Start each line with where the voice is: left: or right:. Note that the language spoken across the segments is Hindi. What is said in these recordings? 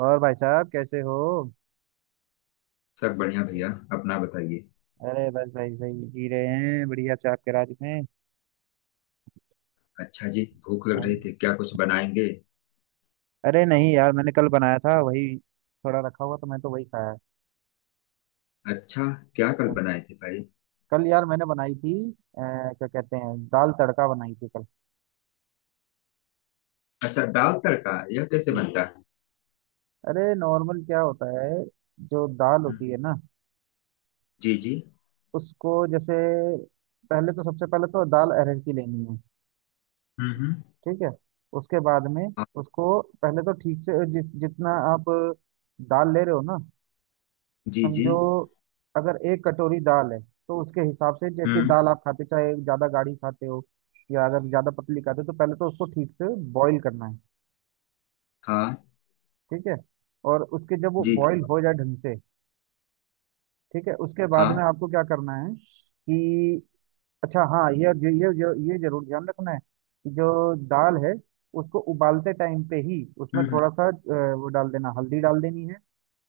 right: और भाई साहब कैसे हो?
left: सब बढ़िया भैया। अपना बताइए।
right: अरे बस भाई भाई जी रहे हैं बढ़िया से आपके राज में।
left: अच्छा जी, भूख लग रही
right: हाँ।
left: थी क्या? कुछ बनाएंगे?
right: अरे नहीं यार, मैंने कल बनाया था वही थोड़ा रखा हुआ, तो मैं तो वही खाया।
left: अच्छा। क्या कल
right: हाँ।
left: बनाए थे भाई?
right: कल यार मैंने बनाई थी क्या कहते हैं, दाल तड़का बनाई थी कल।
left: अच्छा, दाल तड़का यह कैसे
right: हम्म।
left: बनता है?
right: अरे नॉर्मल क्या होता है, जो दाल
left: हम्म।
right: होती है ना
left: जी जी।
right: उसको, जैसे पहले तो, सबसे पहले तो दाल अरहर की लेनी है।
left: हम्म।
right: ठीक है। उसके बाद में
left: हाँ।
right: उसको पहले तो ठीक से जितना आप दाल ले रहे हो ना,
left: जी जी।
right: समझो अगर एक कटोरी दाल है तो उसके हिसाब से, जैसे
left: हम्म।
right: दाल आप खाते, चाहे ज्यादा गाढ़ी खाते हो या अगर ज्यादा पतली खाते हो, तो पहले तो उसको ठीक से बॉईल करना है।
left: हाँ।
right: ठीक है। और उसके जब वो
left: जी जी।
right: बॉईल हो जाए ढंग से, ठीक है, उसके बाद में
left: हाँ।
right: आपको क्या करना है कि, अच्छा हाँ, ये जरूर ध्यान रखना है कि जो दाल है उसको उबालते टाइम पे ही उसमें
left: हम्म
right: थोड़ा सा वो डाल देना, हल्दी डाल देनी है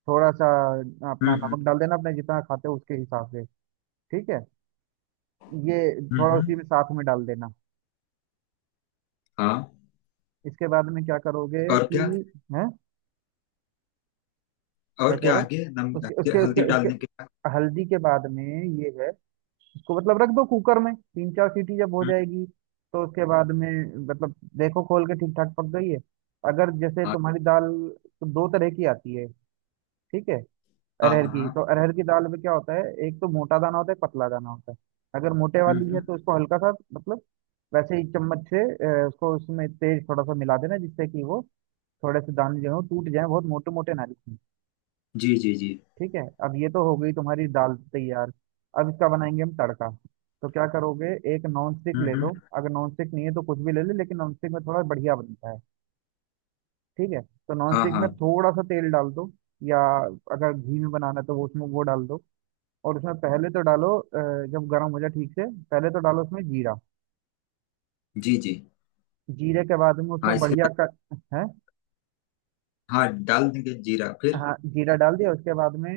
right: थोड़ा सा।
left: हम्म।
right: अपना नमक डाल देना अपने जितना खाते हो उसके हिसाब से। ठीक है। ये
left: हम्म।
right: थोड़ा
left: हम्म।
right: उसी में साथ में डाल देना।
left: हाँ।
right: इसके बाद में क्या करोगे
left: और क्या?
right: कि, है, क्या
left: और
right: कह
left: क्या
right: रहे हो,
left: आगे नम
right: उसके उसके उसके
left: हल्दी
right: उसके
left: डालने के बाद?
right: हल्दी के बाद में ये है। इसको मतलब रख दो कुकर में, तीन चार सीटी जब हो
left: हम्म।
right: जाएगी तो उसके बाद में मतलब देखो खोल के ठीक ठाक पक गई है। अगर जैसे
left: हाँ
right: तुम्हारी दाल तो दो तरह की आती है। ठीक है।
left: हाँ
right: अरहर
left: हाँ।
right: की, तो
left: हाँ।
right: अरहर की दाल में क्या होता है, एक तो मोटा दाना होता है, एक पतला दाना होता है। अगर मोटे
left: हम्म
right: वाली है तो
left: हम्म।
right: उसको हल्का सा मतलब वैसे ही चम्मच से उसको उसमें तेज थोड़ा सा मिला देना, जिससे कि वो थोड़े से दाने जो हो टूट जाए, बहुत मोटे मोटे ना लिखें।
left: जी जी जी।
right: ठीक है। अब ये तो हो गई तुम्हारी दाल तैयार। अब इसका बनाएंगे हम तड़का। तो क्या करोगे, एक नॉन स्टिक
left: हम्म
right: ले
left: हम्म।
right: लो, अगर नॉन स्टिक नहीं है तो कुछ भी ले लो, लेकिन नॉन स्टिक में थोड़ा बढ़िया बनता है। ठीक है। तो नॉन
left: हाँ
right: स्टिक में
left: हाँ।
right: थोड़ा सा तेल डाल दो, या अगर घी में बनाना है तो वो उसमें वो डाल दो। और उसमें पहले तो डालो जब गर्म हो जाए ठीक से, पहले तो डालो उसमें जीरा।
left: जी जी।
right: जीरे के बाद में
left: हाँ
right: उसमें
left: इसे।
right: बढ़िया का है,
left: हाँ, डाल देंगे जीरा फिर।
right: हाँ जीरा डाल दिया उसके बाद में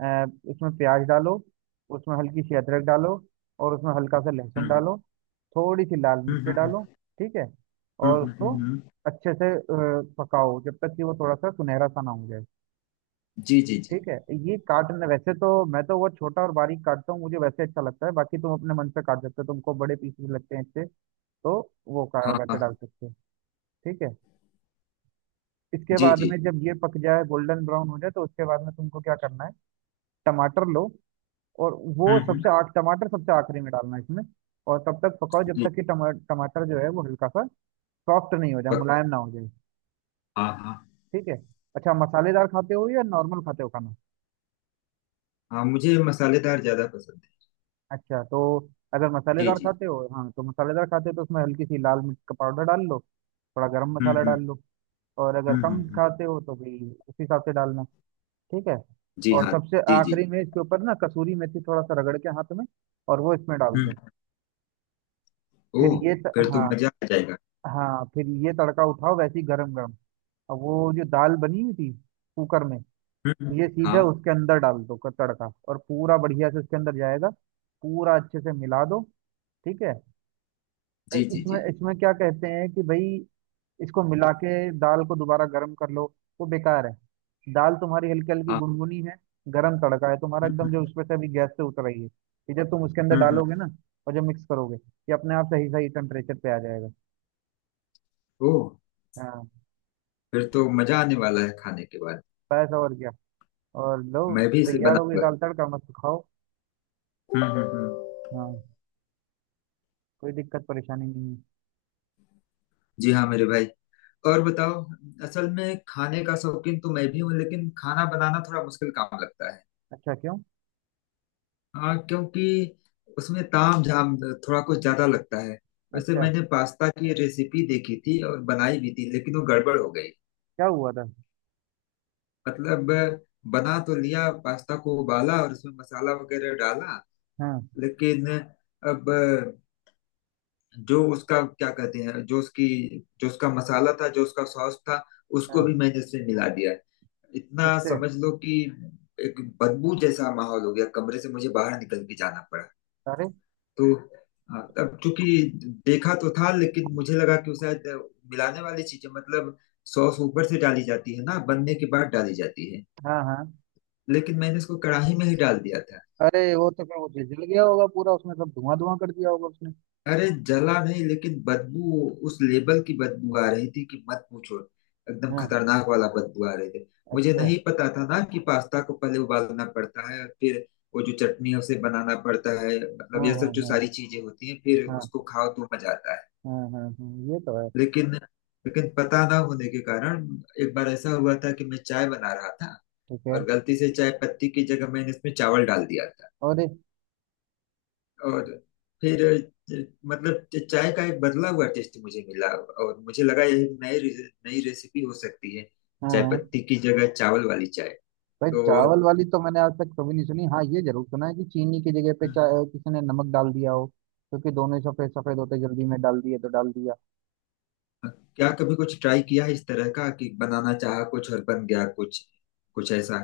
right: अ, उसमें प्याज डालो, उसमें हल्की सी अदरक डालो, और उसमें हल्का सा लहसुन
left: हम्म
right: डालो, थोड़ी सी लाल मिर्च
left: हम्म। हम्म
right: डालो। ठीक है।
left: हम्म।
right: और
left: हम्म
right: उसको
left: हम्म।
right: अच्छे से पकाओ जब तक कि वो थोड़ा सा सुनहरा सा ना हो जाए।
left: जी जी जी।
right: ठीक है। ये काटने वैसे तो, मैं तो वो छोटा और बारीक काटता हूँ, मुझे वैसे अच्छा लगता है, बाकी तुम अपने मन से काट सकते हो, तुमको बड़े पीस भी लगते हैं इससे तो वो का
left: हाँ
right: वैसे
left: हाँ।
right: डाल सकते हो। ठीक है। इसके
left: जी
right: बाद में
left: जी।
right: जब ये पक जाए, गोल्डन ब्राउन हो जाए, तो उसके बाद में तुमको क्या करना है, टमाटर लो। और वो
left: हम्म।
right: सबसे आख टमाटर सबसे आखिरी में डालना है इसमें। और तब तक पकाओ जब
left: जी।
right: तक कि टमाटर जो है वो हल्का सा सॉफ्ट नहीं हो जाए,
left: पक।
right: मुलायम ना हो जाए।
left: हाँ हाँ।
right: ठीक है। अच्छा, मसालेदार खाते हो या नॉर्मल खाते हो खाना?
left: हाँ, मुझे मसालेदार ज्यादा पसंद
right: अच्छा तो, अगर
left: है।
right: मसालेदार
left: जी जी।
right: खाते हो, हाँ तो मसालेदार खाते हो तो उसमें हल्की सी लाल मिर्च का पाउडर डाल लो, थोड़ा गरम मसाला
left: हम्म।
right: डाल लो। और अगर कम
left: हम्म।
right: खाते हो तो भाई उस हिसाब से डालना। ठीक है।
left: जी
right: और
left: हाँ।
right: सबसे
left: जी जी।
right: आखिरी में इसके ऊपर ना कसूरी मेथी थोड़ा सा रगड़ के हाथ में और वो इसमें डाल
left: हम्म।
right: दो। फिर
left: ओह,
right: ये
left: फिर तो
right: हाँ,
left: मजा आ जाएगा।
right: हाँ फिर ये तड़का उठाओ वैसे ही गरम गरम। अब वो जो दाल बनी हुई थी कुकर में,
left: हम्म।
right: ये सीधे
left: हाँ।
right: उसके अंदर डाल दो, तड़का और पूरा बढ़िया से उसके अंदर जाएगा। पूरा अच्छे से मिला दो। ठीक है।
left: जी जी
right: इसमें
left: जी।
right: इसमें क्या कहते हैं कि भाई, इसको मिला के दाल को दोबारा गर्म कर लो, वो बेकार है। दाल तुम्हारी हल्की हल्की
left: हाँ।
right: गुनगुनी है, गरम तड़का है तुम्हारा एकदम, जो
left: हम्म।
right: उसमें से अभी गैस से उतर रही है। ये जब तुम उसके अंदर
left: हम्म।
right: डालोगे ना, और जब मिक्स करोगे, ये अपने आप सही सही टेम्परेचर पे आ जाएगा।
left: ओह,
right: हाँ।
left: फिर तो मजा आने वाला है खाने के बाद।
right: बस और क्या। और लो,
left: मैं भी इसे
right: तैयार हो गई
left: बनाऊंगा।
right: दाल तड़का, मस्त खाओ।
left: हम्म हम्म।
right: हाँ, कोई दिक्कत परेशानी नहीं है।
left: जी हाँ मेरे भाई। और बताओ। असल में खाने का शौकीन तो मैं भी हूँ, लेकिन खाना बनाना थोड़ा मुश्किल काम लगता है।
right: अच्छा, क्यों?
left: हाँ, क्योंकि उसमें ताम झाम थोड़ा कुछ ज्यादा लगता है। वैसे
right: अच्छा,
left: मैंने पास्ता की रेसिपी देखी थी और बनाई भी थी, लेकिन वो गड़बड़ हो गई।
right: क्या हुआ था?
left: मतलब, बना तो लिया, पास्ता को उबाला और उसमें मसाला वगैरह डाला,
right: हाँ।
left: लेकिन अब जो उसका क्या कहते हैं, जो उसकी, जो उसका मसाला था, जो उसका सॉस था, उसको
right: हाँ।
left: भी मैंने उसमें मिला दिया। इतना
right: किससे?
left: समझ लो कि एक बदबू जैसा माहौल हो गया, कमरे से मुझे बाहर निकल के जाना पड़ा।
right: अरे।
left: तो अब चूंकि देखा तो था, लेकिन मुझे लगा कि वो शायद मिलाने वाली चीजें, मतलब सॉस ऊपर से डाली जाती है ना, बनने के बाद डाली जाती है,
right: हाँ। हाँ।
left: लेकिन मैंने इसको कढ़ाई में ही डाल दिया था।
right: अरे वो तो फिर वो जल जल गया होगा पूरा, उसमें सब धुआं धुआं कर दिया होगा उसने।
left: अरे जला नहीं, लेकिन बदबू, उस लेबल की बदबू आ रही थी कि मत पूछो। एकदम
right: हाँ।
left: खतरनाक वाला बदबू आ रही थी। मुझे
right: अच्छा।
left: नहीं पता था ना कि पास्ता को पहले उबालना पड़ता है, फिर वो जो चटनी है उसे बनाना पड़ता है, मतलब
right: हाँ।
left: यह सब
right: हाँ
left: जो
right: हाँ
left: सारी चीजें होती हैं, फिर
right: हाँ।
left: उसको खाओ तो मजा आता है।
right: हाँ हाँ हाँ, ये तो है।
left: लेकिन, लेकिन पता ना होने के कारण एक बार ऐसा हुआ था कि मैं चाय बना रहा था,
right: ठीक है।
left: और गलती से चाय पत्ती की जगह मैंने इसमें चावल डाल दिया था।
right: और
left: और फिर मतलब चाय का एक बदला हुआ टेस्ट मुझे मिला, और मुझे लगा यह एक नई नई रेसिपी हो सकती है।
right: हाँ।
left: चाय
right: हाँ।
left: पत्ती की जगह चावल वाली चाय।
right: भाई
left: तो
right: चावल वाली तो मैंने आज तक कभी नहीं सुनी। हाँ ये जरूर सुना है कि चीनी की जगह पे किसी ने नमक डाल दिया हो, क्योंकि दोनों ही सफेद सफेद होते जल्दी में डाल दिए तो डाल दिया।
left: क्या कभी कुछ ट्राई किया है इस तरह का कि बनाना चाहा कुछ और बन गया कुछ, कुछ ऐसा?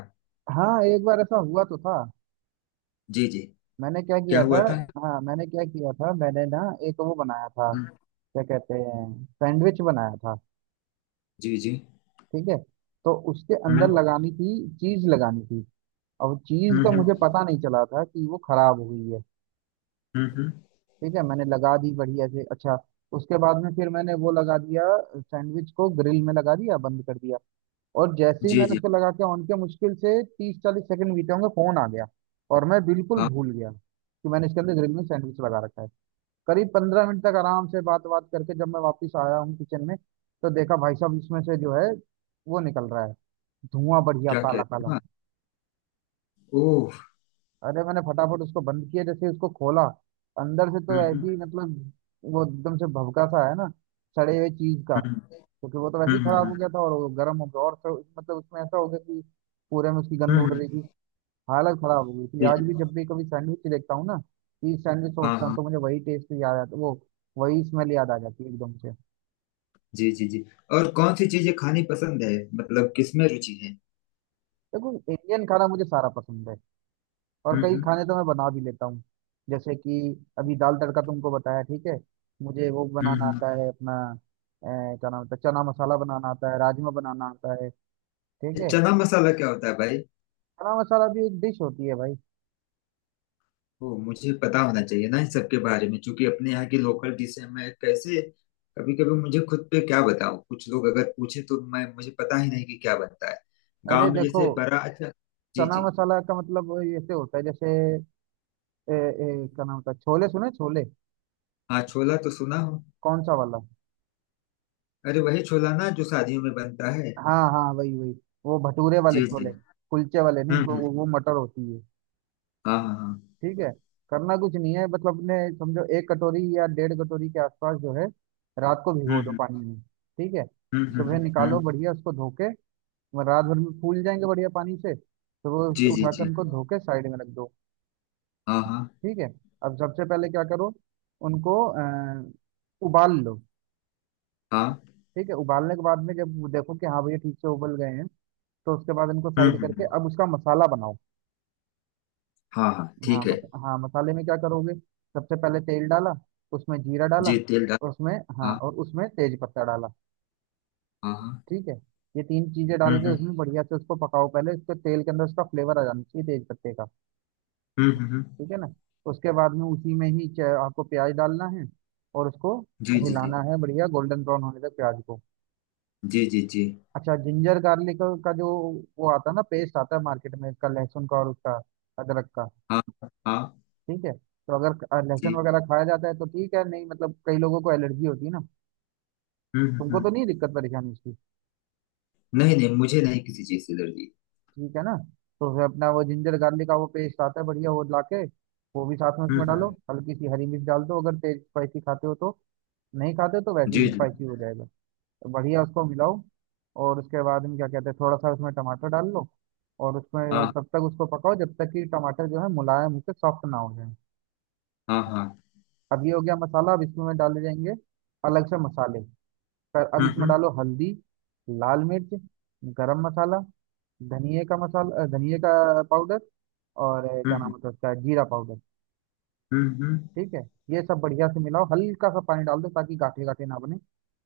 right: हाँ, एक बार ऐसा हुआ तो था।
left: जी जी।
right: मैंने क्या
left: क्या
right: किया था,
left: हुआ था?
right: हाँ मैंने क्या किया था, मैंने ना एक वो बनाया था,
left: हम्म।
right: क्या कहते हैं, सैंडविच बनाया था।
left: जी जी।
right: ठीक है। तो उसके अंदर
left: हम्म
right: लगानी थी, चीज लगानी थी। अब चीज
left: हम्म।
right: का मुझे
left: हम्म।
right: पता नहीं चला था कि वो खराब हुई है।
left: हम्म।
right: ठीक है, मैंने लगा दी बढ़िया से। अच्छा, उसके बाद में फिर मैंने वो लगा दिया, सैंडविच को ग्रिल में लगा दिया, बंद कर दिया। और जैसे ही
left: जी
right: मैंने
left: जी।
right: उसको लगा के ऑन किया, मुश्किल से 30-40 सेकंड बीते होंगे, फोन आ गया। और मैं बिल्कुल
left: आप।
right: भूल गया कि मैंने इसके अंदर ग्रिल में सैंडविच लगा रखा है। करीब 15 मिनट तक आराम से बात बात करके जब मैं वापस आया हूँ किचन में, तो देखा भाई साहब इसमें से जो है वो निकल रहा है, धुआं बढ़िया
left: क्या कह
right: काला काला।
left: रहे हैं? ओह।
right: अरे मैंने फटाफट उसको बंद किया, जैसे उसको खोला, अंदर से तो ऐसी
left: हम्म।
right: मतलब, वो एकदम से भभका सा है ना सड़े हुए चीज का,
left: हम्म
right: क्योंकि वो तो वैसे ही
left: हम्म।
right: खराब हो
left: हम्म
right: गया था और वो गर्म हो गया, और तो मतलब उसमें ऐसा हो गया कि पूरे में उसकी
left: हम्म।
right: गंध
left: हम्म।
right: उड़
left: हम्म।
right: रही थी। हालत खराब हो गई थी।
left: जी
right: आज
left: जी।
right: भी जब भी कभी सैंडविच देखता हूँ ना, कि सैंडविच
left: हाँ
right: सोचता हूँ,
left: हाँ।
right: तो मुझे वही टेस्ट याद आता वो, वही स्मेल याद आ जाती है एकदम से।
left: जी जी जी। और कौन सी चीजें खानी पसंद है? मतलब किसमें रुचि है?
right: देखो, इंडियन खाना मुझे सारा पसंद है। और कई
left: हम्म।
right: खाने तो मैं बना भी लेता हूँ, जैसे कि अभी दाल तड़का तुमको बताया। ठीक है। मुझे वो
left: हम्म
right: बनाना
left: हम्म।
right: आता है अपना क्या नाम होता है, चना मसाला बनाना आता है, राजमा बनाना आता है। ठीक
left: ये
right: है।
left: चना मसाला क्या होता है भाई?
right: चना मसाला भी एक डिश होती है भाई।
left: ओ, मुझे पता होना चाहिए ना इन सबके बारे में, क्योंकि अपने यहाँ की लोकल डिश है। मैं कैसे, कभी कभी मुझे खुद पे क्या बताऊं, कुछ लोग अगर पूछे तो मैं, मुझे पता ही नहीं कि क्या बनता है।
right: अरे
left: गांव में
right: देखो,
left: जैसे बड़ा अच्छा। जी
right: चना
left: जी।
right: मसाला का मतलब वो ऐसे होता है जैसे ए, ए, क्या नाम होता है, छोले, सुने छोले?
left: हाँ, छोला तो सुना हूँ।
right: कौन सा वाला?
left: अरे वही छोला ना जो शादियों में बनता है।
right: हाँ हाँ वही वही, वो भटूरे वाले
left: जी
right: छोले,
left: जी।
right: कुलचे वाले नहीं तो
left: हम्म।
right: वो मटर होती है।
left: हाँ हाँ हाँ।
right: ठीक है। करना कुछ नहीं है, मतलब अपने समझो एक कटोरी या डेढ़ कटोरी के आसपास जो है, रात को भिगो दो
left: हम्म।
right: पानी में। ठीक है।
left: हम्म।
right: सुबह
left: हम्म।
right: निकालो
left: हम्म।
right: बढ़िया उसको धो के, वह रात भर में फूल जाएंगे बढ़िया पानी से, तो वो
left: जी जी
right: उठाकर
left: जी।
right: उनको धो के साइड में रख दो।
left: हाँ हाँ
right: ठीक है। अब सबसे पहले क्या करो, उनको उबाल लो।
left: हाँ।
right: ठीक है, उबालने के बाद में जब देखो कि हाँ भैया ठीक से उबल गए हैं, तो उसके बाद इनको साइड
left: हम्म।
right: करके
left: हम्म।
right: अब उसका मसाला बनाओ।
left: हाँ हाँ
right: हाँ
left: ठीक है।
right: हाँ मसाले में क्या करोगे, सबसे पहले तेल डाला, उसमें जीरा डाला,
left: जी, तेल डाल।
right: और उसमें, हाँ
left: हाँ
right: और उसमें तेज पत्ता डाला।
left: हाँ हाँ।
right: ठीक है। ये तीन चीजें डाल के उसमें
left: हम्म।
right: बढ़िया से उसको पकाओ, पहले उसके तेल के अंदर उसका फ्लेवर आ जाना चाहिए तेज पत्ते का।
left: हम्म। हम्म।
right: ठीक है ना। उसके बाद में उसी में ही आपको प्याज डालना है और उसको
left: जी जी जी।
right: हिलाना है बढ़िया गोल्डन ब्राउन होने तक प्याज को।
left: जी जी जी।
right: अच्छा, जिंजर गार्लिक का जो वो आता है ना, पेस्ट आता है मार्केट में इसका, लहसुन का और उसका अदरक का।
left: हाँ हाँ।
right: ठीक है, तो अगर लहसुन
left: जी।
right: वगैरह खाया जाता है तो ठीक है, नहीं मतलब कई लोगों को एलर्जी होती है ना।
left: हम्म।
right: तुमको तो
left: हम्म।
right: नहीं दिक्कत परेशानी इसकी?
left: नहीं नहीं, मुझे नहीं किसी चीज़ से एलर्जी।
right: ठीक है ना। तो फिर अपना वो जिंजर गार्लिक का वो पेस्ट आता है बढ़िया, वो ला के वो भी साथ में उसमें डालो,
left: हम्म।
right: हल्की सी हरी मिर्च डाल दो अगर तेज स्पाइसी खाते हो तो। नहीं खाते हो तो वैसे
left: जी
right: ही
left: जी।
right: स्पाइसी हो जाएगा। तो बढ़िया उसको मिलाओ, और उसके बाद में क्या कहते हैं, थोड़ा सा उसमें टमाटर डाल लो, और उसमें
left: हाँ
right: तब तक उसको पकाओ जब तक कि टमाटर जो है मुलायम होकर सॉफ्ट ना हो जाए।
left: हाँ हाँ।
right: अब ये हो गया मसाला, अब इसमें डाले जाएंगे अलग से मसाले। पर अब
left: हम्म
right: इसमें
left: हम्म
right: डालो हल्दी, लाल मिर्च, गरम मसाला, धनिए का मसाला, धनिए का पाउडर, और क्या नाम
left: हम्म।
right: होता है उसका, जीरा पाउडर।
left: हम्म। हम्म।
right: ठीक है। ये सब बढ़िया से मिलाओ, हल्का सा पानी डाल दो ताकि गाठे गाठे ना बने।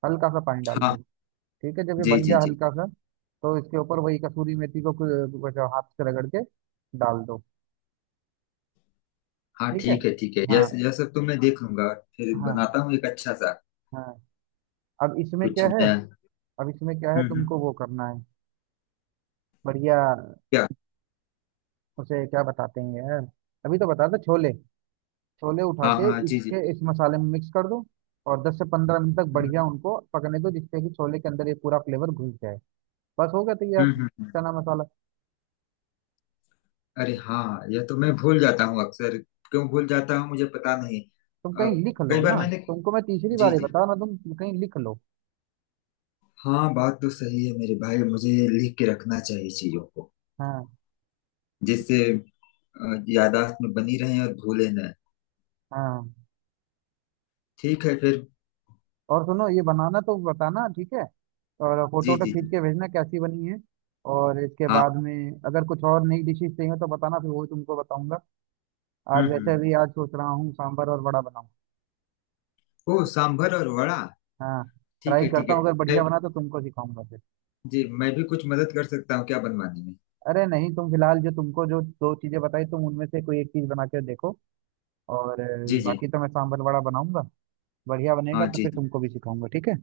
right: हल्का सा पानी डाल
left: हाँ।
right: दो। ठीक है, जब ये
left: जी
right: बन
left: जी
right: जाए
left: जी।
right: हल्का सा, तो इसके ऊपर वही कसूरी मेथी को कुछ हाथ से रगड़ के डाल दो।
left: हाँ,
right: ठीक है।
left: ठीक है ठीक है,
right: हाँ।
left: यह सब तो मैं देख लूंगा, फिर
right: हाँ।
left: बनाता हूँ एक अच्छा सा
right: हाँ। अब इसमें
left: कुछ
right: क्या है,
left: नया।
right: अब इसमें क्या है तुमको
left: हम्म।
right: वो करना है, बढ़िया,
left: क्या?
right: उसे क्या बताते हैं यार, अभी तो बता दो, छोले। छोले उठा
left: हाँ
right: के
left: हाँ। जी जी।
right: इसके इस मसाले में मिक्स कर दो, और 10 से 15 मिनट तक
left: हम्म
right: बढ़िया उनको पकने दो जिससे कि छोले के अंदर ये पूरा फ्लेवर घुस जाए। बस हो गया तैयार,
left: हम्म। हम्म।
right: चना मसाला।
left: अरे हाँ, यह तो मैं भूल जाता हूँ अक्सर। क्यों भूल जाता हूँ मुझे पता नहीं।
right: तुम
left: अ,
right: कहीं लिख लो
left: कई
right: ना,
left: बार मैंने।
right: तुमको मैं तीसरी
left: जी
right: बार ही
left: जी।
right: बता रहा हूं, तुम कहीं लिख लो।
left: हाँ, बात तो सही है मेरे भाई, मुझे लिख के रखना चाहिए चीजों को,
right: हाँ।
left: जिससे याददाश्त में बनी रहे और भूले न।
right: हाँ।
left: ठीक है फिर।
right: और सुनो ये बनाना तो बताना ठीक है, और फोटो
left: जी
right: वोटो
left: जी
right: खींच
left: जी।
right: के भेजना कैसी बनी है। और इसके
left: हाँ।
right: बाद में अगर कुछ और नई डिशेस चाहिए तो बताना, फिर वो भी तुमको बताऊंगा। आज वैसे
left: हम्म।
right: भी आज सोच रहा हूँ सांभर और बड़ा बनाऊं।
left: ओ, सांभर और वड़ा।
right: हाँ,
left: ठीक
right: ट्राई
left: है ठीक
right: करता
left: है।
right: हूँ, अगर
left: मैं,
right: बढ़िया बना तो तुमको सिखाऊंगा फिर।
left: जी मैं भी कुछ मदद कर सकता हूँ क्या बनवाने में?
right: अरे नहीं, तुम फिलहाल जो तुमको जो दो चीजें बताई तुम उनमें से कोई एक चीज बना के देखो, और
left: जी जी।
right: बाकी तो मैं सांभर वड़ा बनाऊंगा, बढ़िया बनेगा
left: हाँ
right: तो
left: जी
right: फिर
left: जी।
right: तुमको भी सिखाऊंगा, ठीक है।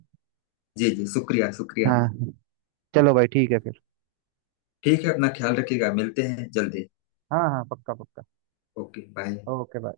left: जी जी, शुक्रिया शुक्रिया।
right: हाँ। चलो भाई, ठीक है फिर।
left: ठीक है, अपना ख्याल रखिएगा, मिलते हैं जल्दी।
right: हाँ हाँ, पक्का पक्का।
left: Okay bye.
right: Okay bye.